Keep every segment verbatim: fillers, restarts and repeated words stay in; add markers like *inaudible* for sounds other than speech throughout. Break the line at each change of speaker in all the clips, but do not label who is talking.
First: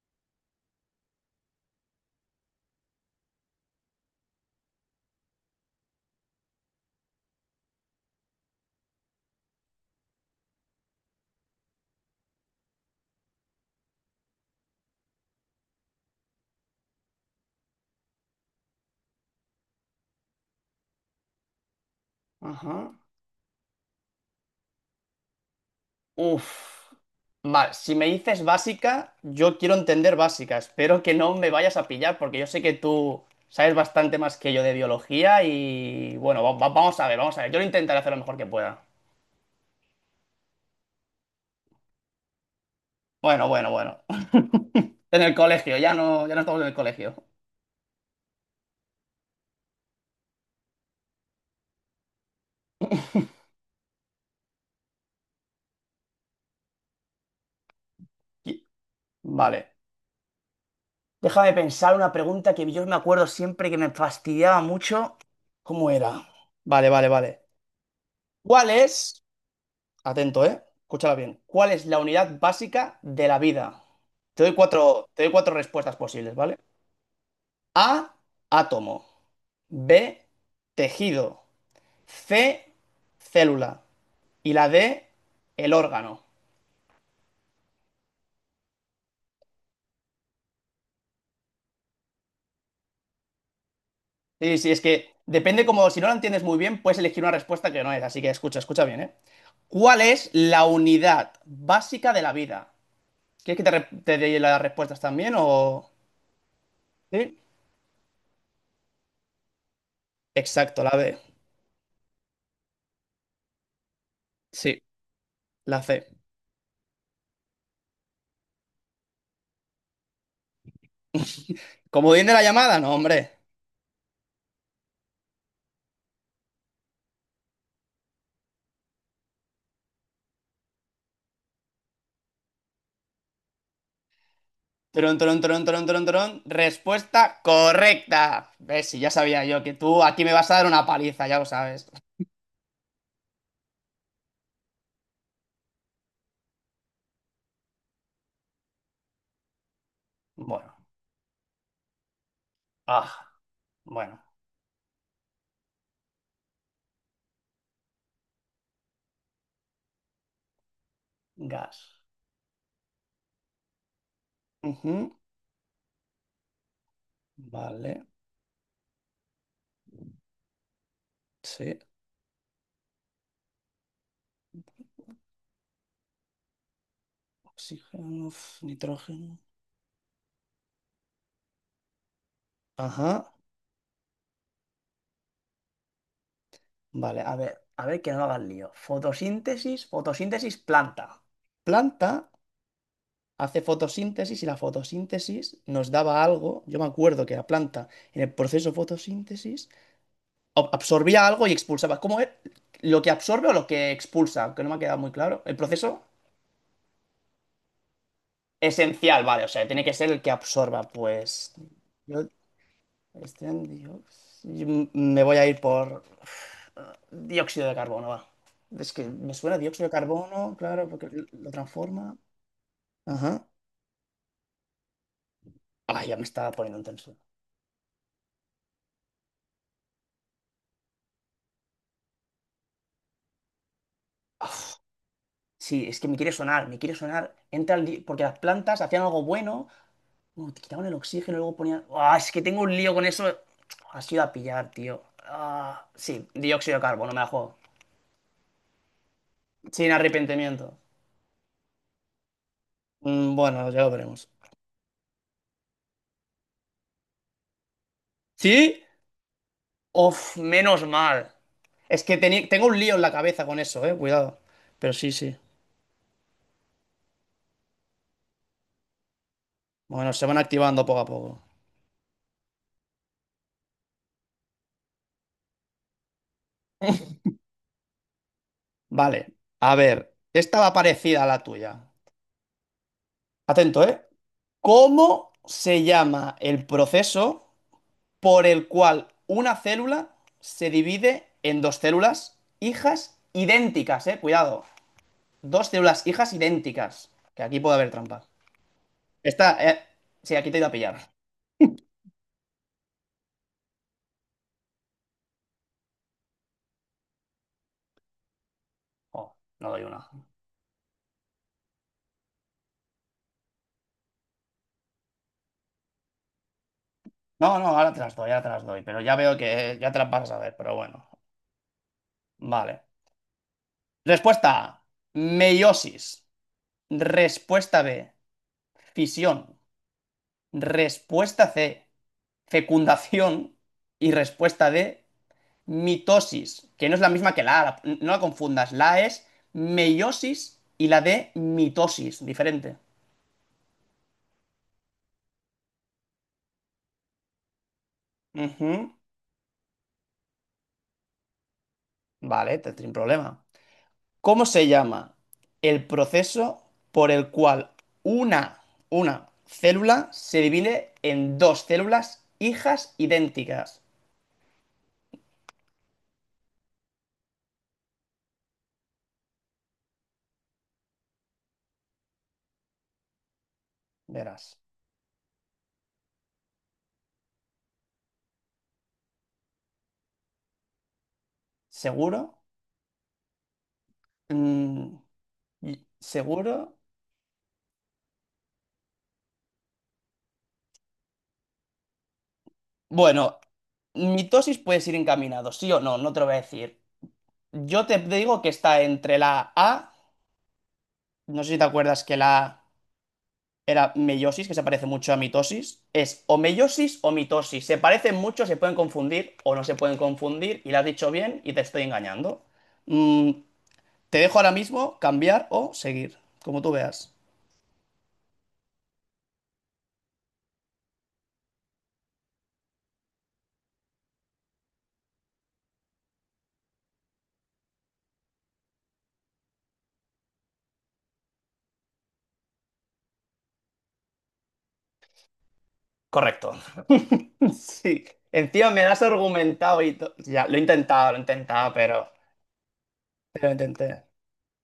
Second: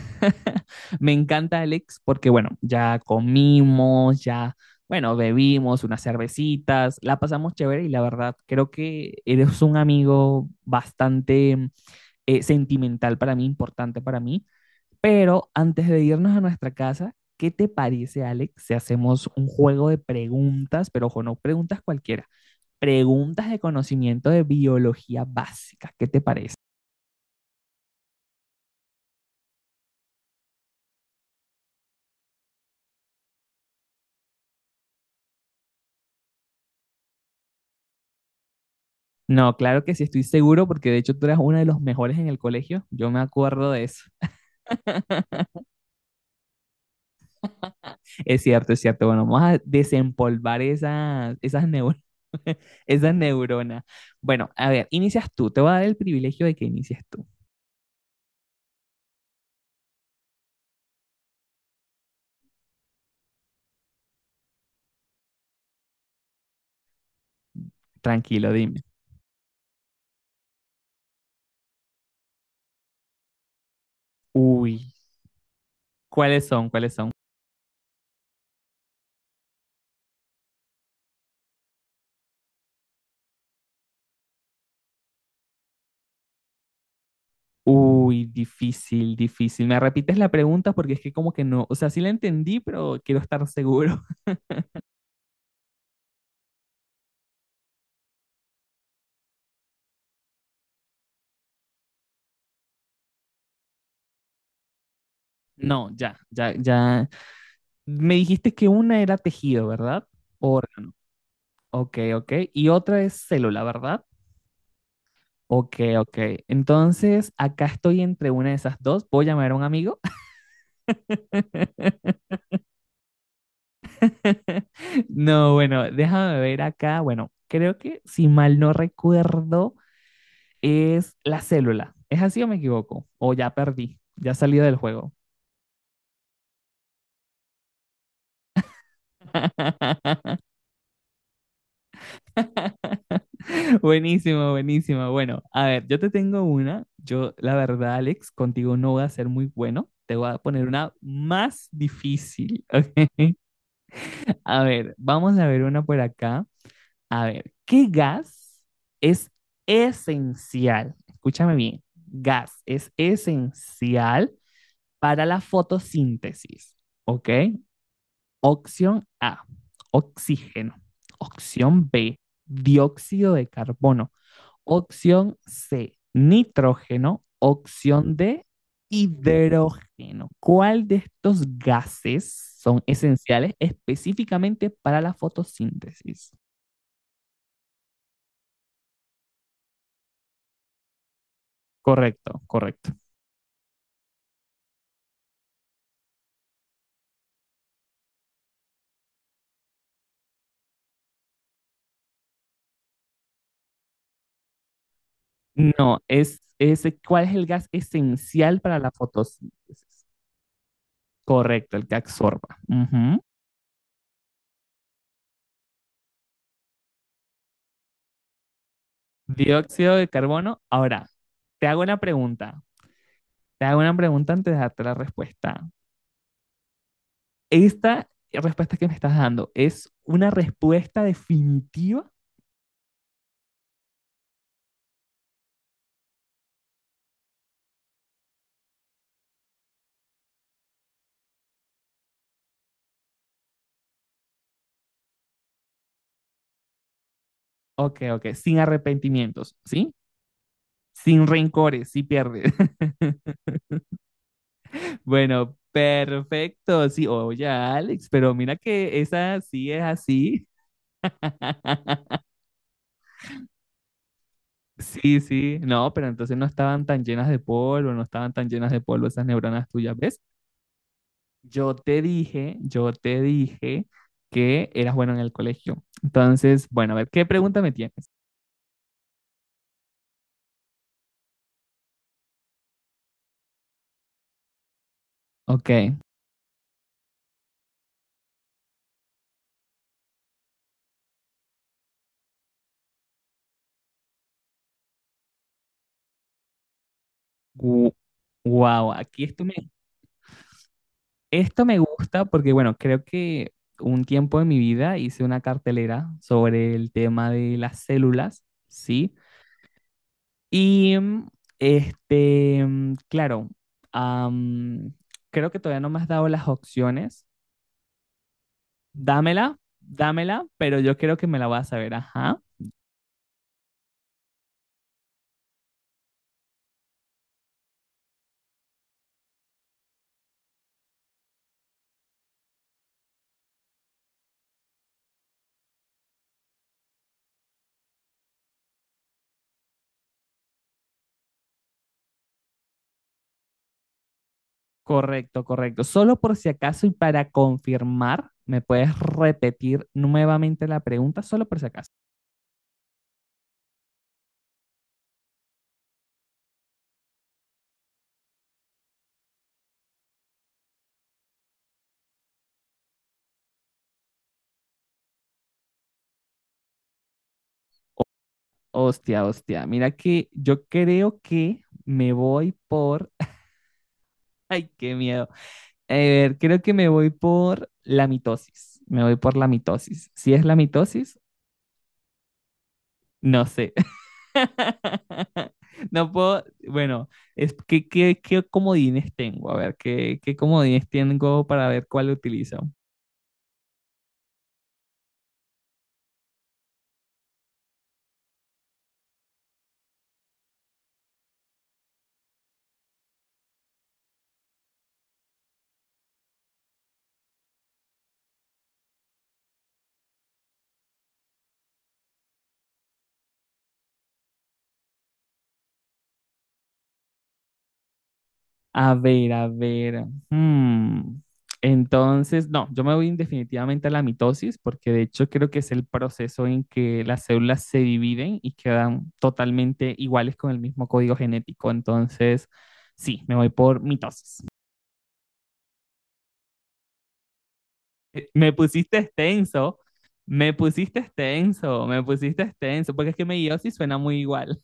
*laughs* Me encanta, Alex, porque bueno, ya comimos, ya, bueno, bebimos unas cervecitas, la pasamos chévere y la verdad, creo que eres un amigo bastante mm, eh, sentimental para mí, importante para mí. Pero antes de irnos a nuestra casa, ¿qué te parece, Alex, si hacemos un juego de preguntas, pero ojo, no preguntas cualquiera,
Ajá.
preguntas de conocimiento de biología básica? ¿Qué te parece?
Uf. Vale, si me dices básica, yo quiero entender básica. Espero que no me vayas a pillar porque yo sé que tú sabes bastante más que yo de biología y bueno, va- va- vamos a ver, vamos a ver. Yo lo intentaré hacer lo mejor que pueda.
No, claro que sí, estoy seguro porque de hecho tú eras uno de los mejores en el colegio. Yo me
Bueno, bueno,
acuerdo de eso.
bueno. *laughs* En el colegio, ya no, ya no estamos en el colegio.
Es cierto, es cierto. Bueno, vamos a desempolvar esas, esas, neu- *laughs* esas neuronas. Bueno, a ver, inicias tú. Te voy a dar el privilegio de que inicies tú.
Y- Vale. Déjame pensar una pregunta que yo me acuerdo siempre que me fastidiaba mucho. ¿Cómo era? Vale, vale, vale.
Tranquilo,
¿Cuál
dime.
es? Atento, ¿eh? Escúchala bien. ¿Cuál es la unidad básica de la vida? Te doy
Uy,
cuatro, te doy cuatro respuestas posibles,
¿cuáles
¿vale?
son? ¿Cuáles son?
A, átomo. B, tejido. C, célula. Y la D, el órgano.
Uy, difícil, difícil. ¿Me repites la pregunta? Porque es que como que no, o sea, sí la entendí, pero quiero estar seguro. *laughs*
Sí, sí, es que depende como, si no la entiendes muy bien, puedes elegir una respuesta que no es. Así que escucha, escucha bien, ¿eh? ¿Cuál es la unidad básica de la vida? ¿Quieres que te, re- te dé las respuestas también
No,
o...?
ya, ya, ya.
Sí.
Me dijiste que una era tejido, ¿verdad? O
Exacto, la B.
ok, ok. Y otra es célula, ¿verdad?
Sí,
Ok,
la C.
ok. Entonces, acá estoy entre una de esas dos. ¿Puedo llamar a un amigo?
Comodín de la llamada, no, hombre.
*laughs* No, bueno, déjame ver acá. Bueno, creo que si mal no recuerdo, es la célula. ¿Es así o me equivoco? O ya perdí, ya salí del juego.
Tron, tron, tron, tron, tron, tron. Respuesta correcta. Ves, si ya sabía yo que tú aquí me
*laughs*
vas a dar una paliza, ya lo sabes.
Buenísimo, buenísimo. Bueno, a ver, yo te tengo una. Yo, la verdad, Alex, contigo no voy a ser muy bueno. Te voy a poner
Bueno,
una más difícil, *laughs* ¿ok?
ah, bueno,
A ver, vamos a ver una por acá. A ver, ¿qué gas es esencial? Escúchame bien,
gas.
gas es esencial
Ujú,
para la fotosíntesis, ¿ok?
vale,
Opción A, oxígeno.
sí.
Opción B, dióxido de carbono. Opción C, nitrógeno. Opción
Oxígeno, uf,
D,
nitrógeno.
hidrógeno. ¿Cuál de estos gases son
Ajá,
esenciales específicamente para la fotosíntesis?
vale, a ver, a ver que no hagas lío. Fotosíntesis, fotosíntesis, planta. Planta
Correcto, correcto.
hace fotosíntesis y la fotosíntesis nos daba algo. Yo me acuerdo que la planta en el proceso fotosíntesis ob- absorbía algo y expulsaba. ¿Cómo es? ¿Lo que absorbe o lo que expulsa? Aunque no me ha quedado muy claro. ¿El
No,
proceso?
es, es cuál es el gas esencial para la
Esencial, vale. O sea, tiene que
fotosíntesis.
ser el que absorba. Pues.
Correcto, el que
Yo.
absorba. Ujú.
este dióxido- yo m- me voy a ir por. eh, Dióxido de carbono, va. Es que me suena dióxido de
Dióxido de
carbono,
carbono.
claro,
Ahora,
porque l- lo
te hago una
transforma.
pregunta.
Ajá.
Te hago una pregunta antes de darte la respuesta.
Ay, ya me estaba poniendo intenso.
Esta respuesta que me estás dando es una respuesta definitiva.
Uf, Sí, es que me quiere sonar, me quiere sonar. Entra el di- porque las plantas hacían algo bueno. Bueno, te quitaban el oxígeno y luego ponían. ¡Ah! Es que tengo un lío con eso. Has ido a pillar, tío. Ah, sí, dióxido de carbono, me la juego.
Ok, ok, sin arrepentimientos,
Sin
¿sí?
arrepentimiento.
Sin rencores, si pierdes. *laughs*
Mm, bueno, ya lo veremos.
Bueno, perfecto. Sí, oye, Alex, pero mira
¿Sí?
que esa sí es
Uf,
así.
menos mal. Es que
*laughs*
teni- tengo un lío en la cabeza con eso, eh, cuidado. Pero sí,
Sí,
sí.
sí, no, pero entonces no estaban tan llenas de polvo, no estaban tan llenas de polvo esas neuronas tuyas,
Bueno,
¿ves?
se van activando poco a poco.
Yo te dije, yo te dije que eras bueno en el colegio. Entonces, bueno, a ver, ¿qué pregunta me tienes?
Vale, a ver. Esta va parecida a la tuya. Atento, ¿eh? ¿Cómo se
Ok.
llama el proceso por el cual una célula se divide en dos células hijas idénticas? Eh, cuidado. Dos células hijas idénticas. Que aquí puede haber trampa.
Wow, aquí esto me,
Esta, eh, sí, aquí te he ido a pillar.
esto me gusta porque, bueno, creo que un tiempo de mi vida hice una cartelera sobre el tema de las células, ¿sí?
Oh, no doy una.
Y mm, este, mm, claro, am, creo que todavía no me has dado las opciones.
No, no, ahora te las doy, ahora te las doy. Pero ya veo
Dámela,
que eh, ya te las vas a
dámela,
saber, pero
pero yo
bueno.
creo que me la vas a ver, ajá.
Vale. Respuesta A, meiosis. Respuesta B, fisión. Respuesta C, fecundación. Y respuesta D, mitosis, que no es la misma que la A, la- no la confundas. La A es meiosis y la D mitosis, diferente.
Correcto, correcto. Solo por si acaso y para confirmar, ¿me
Ujú,
puedes repetir nuevamente la pregunta? Solo por si acaso.
vale, te sin problema. ¿Cómo se llama el proceso por el cual una, una célula se divide en dos células hijas idénticas?
Hostia, hostia. Mira que yo creo que me voy por. *laughs*
Verás.
Ay, qué miedo. A ver, creo que me voy por la mitosis. Me voy por la mitosis. Si es la mitosis,
¿Seguro?
no sé.
Mm,
*laughs*
y-
No puedo.
¿seguro?
Bueno, es que qué, qué comodines tengo. A ver, qué, qué comodines tengo para ver cuál utilizo.
Bueno, mitosis puedes ir encaminado, sí o no, no te lo voy a decir. Yo te digo que está entre la A, no sé si te acuerdas que la A era meiosis, que se parece mucho a mitosis. Es o meiosis o mitosis. Se parecen mucho, se pueden confundir o no se pueden confundir, y la has dicho bien y te estoy engañando. Mm, te dejo ahora mismo cambiar o seguir, como tú veas.
A ver, a ver. hmm, Entonces, no, yo me voy definitivamente a la mitosis porque de hecho creo que es el proceso en que las células se dividen y quedan totalmente iguales con el mismo código genético. Entonces, sí, me voy por mitosis. *laughs*
Correcto. *laughs* Sí.
Eh, me
Encima me lo
pusiste
has
extenso,
argumentado y to- ya,
me
lo he
pusiste
intentado, lo he intentado,
extenso, me
pero...
pusiste extenso, porque es que
Pero lo
meiosis suena
intenté.
muy igual.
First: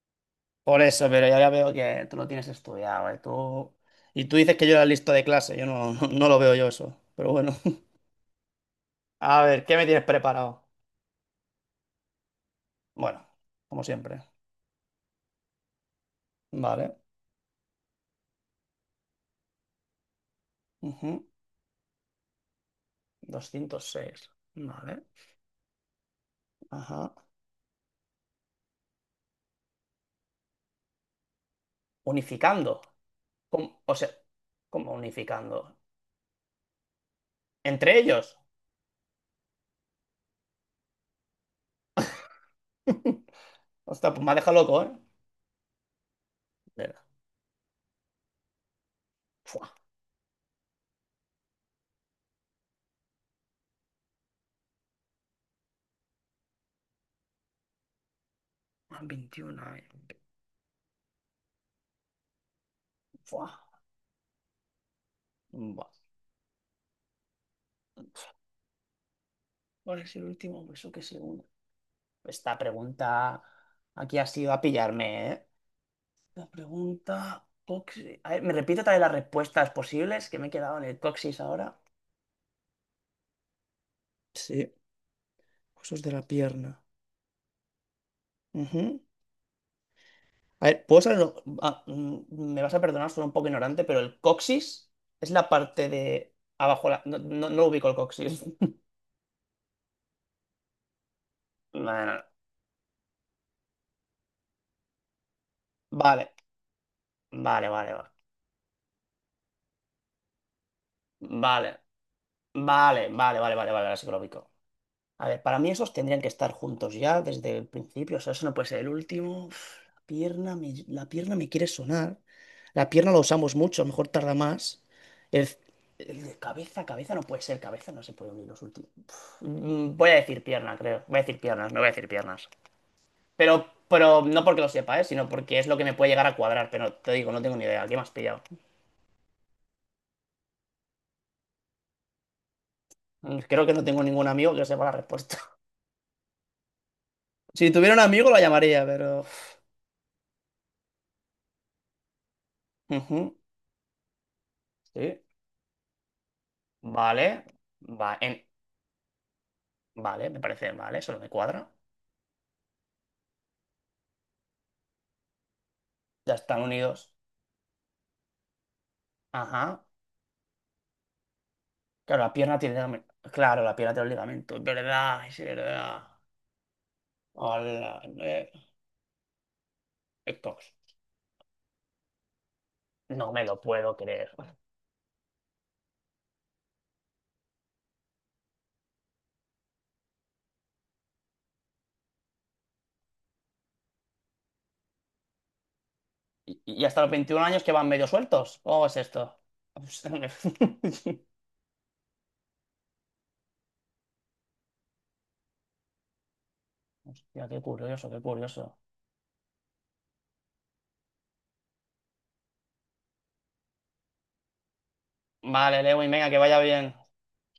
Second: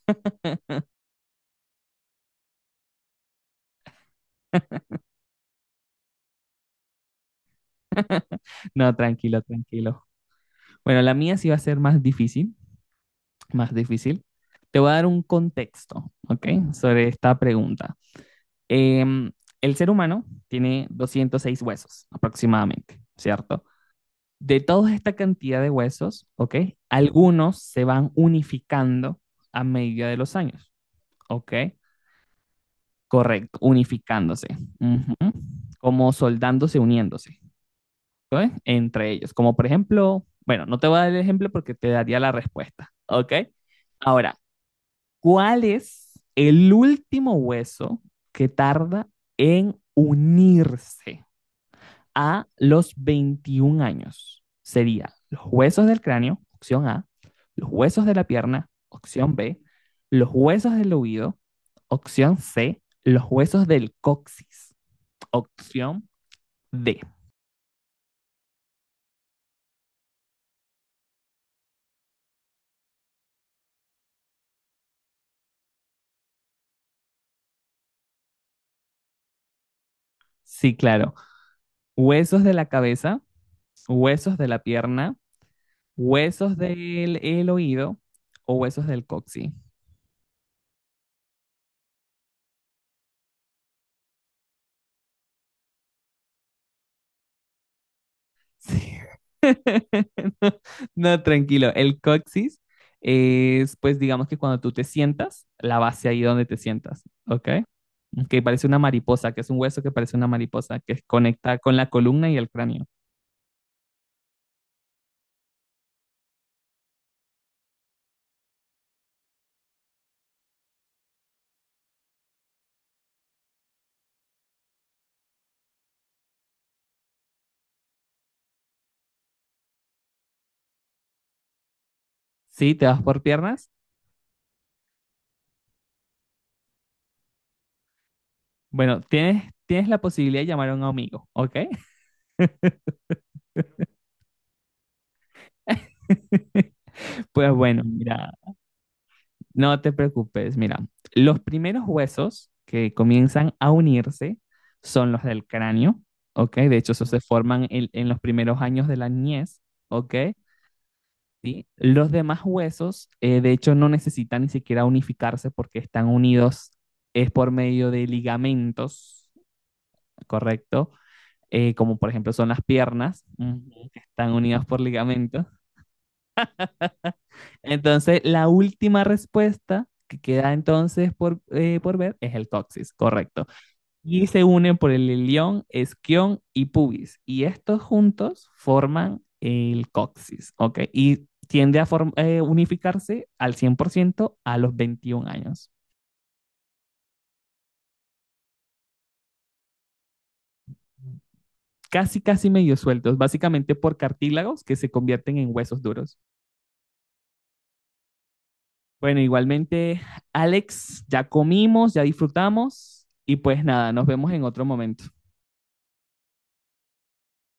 Por eso, pero ya ya veo que tú lo tienes estudiado, ¿eh? Tú... Y tú dices que yo era listo de clase, yo no, *laughs* no lo veo yo eso, pero bueno.
*laughs* No,
*laughs*
tranquilo,
A ver, ¿qué me tienes
tranquilo.
preparado?
Bueno, la mía sí va a ser más difícil.
Bueno,
Más
como siempre.
difícil. Te voy a dar un contexto, ¿ok?
Vale.
Sobre esta pregunta. Em, el ser humano tiene
Ujú.
doscientos seis huesos aproximadamente, ¿cierto?
Doscientos seis,
De toda
vale.
esta cantidad de huesos, ¿ok?
Ajá.
Algunos se van unificando a medida de los años, ¿ok?
Unificando.
Correcto,
¿Cómo- O sea,
unificándose,
¿cómo
ujú,
unificando?
como soldándose, uniéndose,
¿Entre ellos?
¿ok? Entre ellos, como por ejemplo, bueno, no te voy a dar el ejemplo porque te daría la respuesta,
*laughs*
¿ok?
Ostras, pues me ha
Ahora,
dejado loco, ¿eh?
¿cuál es el
Espera.
último hueso que tarda en
Fuah.
unirse a los veintiún años? Sería los huesos del cráneo, opción A, los huesos de la pierna, opción B,
veintiuno, eh.
los huesos del oído, opción C, los
Fuah.
huesos del coxis,
Buah.
opción D.
¿Cuál es el último beso que se une? Esta pregunta aquí ha sido a pillarme, ¿eh? La pregunta. coxi- A ver, ¿me repite otra vez las respuestas posibles que me he
Sí,
quedado en el
claro,
coxis ahora?
huesos de la cabeza, huesos de la
Sí,
pierna,
huesos de la
huesos
pierna.
del el oído o huesos
Ujú.
del coxis.
A ver, ¿puedo saber? lo- ah, mm, me vas a perdonar, soy un poco ignorante, pero el coxis es la parte de abajo. la- No, no, no ubico el coxis. *laughs*
Sí. *laughs* No, no, tranquilo. El
Bueno,
coxis es, pues, digamos que cuando tú te sientas, la base ahí
vale,
donde te sientas, ¿ok?
vale, vale,
Que parece una mariposa, que es un hueso que parece una mariposa, que conecta con
vale.
la columna y el cráneo.
Vale, vale, vale, vale, vale, vale, ahora sí que lo ubico. A ver, para mí esos tendrían que estar juntos ya desde el principio. O sea, eso no puede ser el último. Uf, la pierna me, la pierna me quiere sonar. La pierna la usamos mucho, a lo mejor tarda más. El, el de cabeza, cabeza no puede ser, cabeza no se puede unir los últimos. Uf, mm, voy a decir pierna, creo. Voy a decir piernas, no voy a decir piernas.
¿Sí? ¿Te vas por piernas?
Pero, pero no porque lo sepa, ¿eh? Sino porque es lo que me puede llegar a cuadrar. Pero te digo, no tengo ni idea. ¿Qué me has pillado?
Bueno, tienes, tienes la posibilidad de llamar a un amigo, ¿ok?
Mm, creo que no tengo ningún amigo que sepa la respuesta. *laughs*
*laughs* Pues
Si
bueno,
tuviera un amigo
mira,
lo llamaría, pero... uf.
no te preocupes, mira, los primeros huesos que
Ujú,
comienzan a unirse son
sí.
los del cráneo, ¿ok? De hecho, esos se
Vale,
forman en, en
va
los
en,
primeros años de la niñez, ¿ok?
vale, me parece, vale, solo me
¿Sí?
cuadra.
Los demás huesos, eh, de hecho, no necesitan ni siquiera unificarse porque están
Ya están
unidos,
unidos.
es por medio de ligamentos,
Ajá.
¿correcto? Eh, como por
Claro, la
ejemplo son
pierna
las
tiene ligamen-
piernas,
claro, la
ujú,
pierna
que
tiene los
están
ligamentos. Es
unidas por
verdad, es
ligamentos.
verdad. Hola,
Entonces, la
eh,
última respuesta que queda
estos.
entonces por, eh, por ver es el coxis,
No me
correcto.
lo puedo
Y
creer.
se unen por el ilión, esquión y pubis. Y estos juntos forman el coxis, ¿ok? Y tiende a form- eh, unificarse al cien por ciento a los veintiún años.
¿Y, y hasta los veintiún años que van medio sueltos? ¿Cómo es esto? *laughs*
Casi, casi medio sueltos, básicamente por cartílagos que se convierten en huesos duros.
Hostia, qué curioso, qué curioso.
Bueno, igualmente, Alex, ya comimos, ya disfrutamos y pues nada, nos vemos en otro momento.
Vale, Lewin, venga, que vaya bien.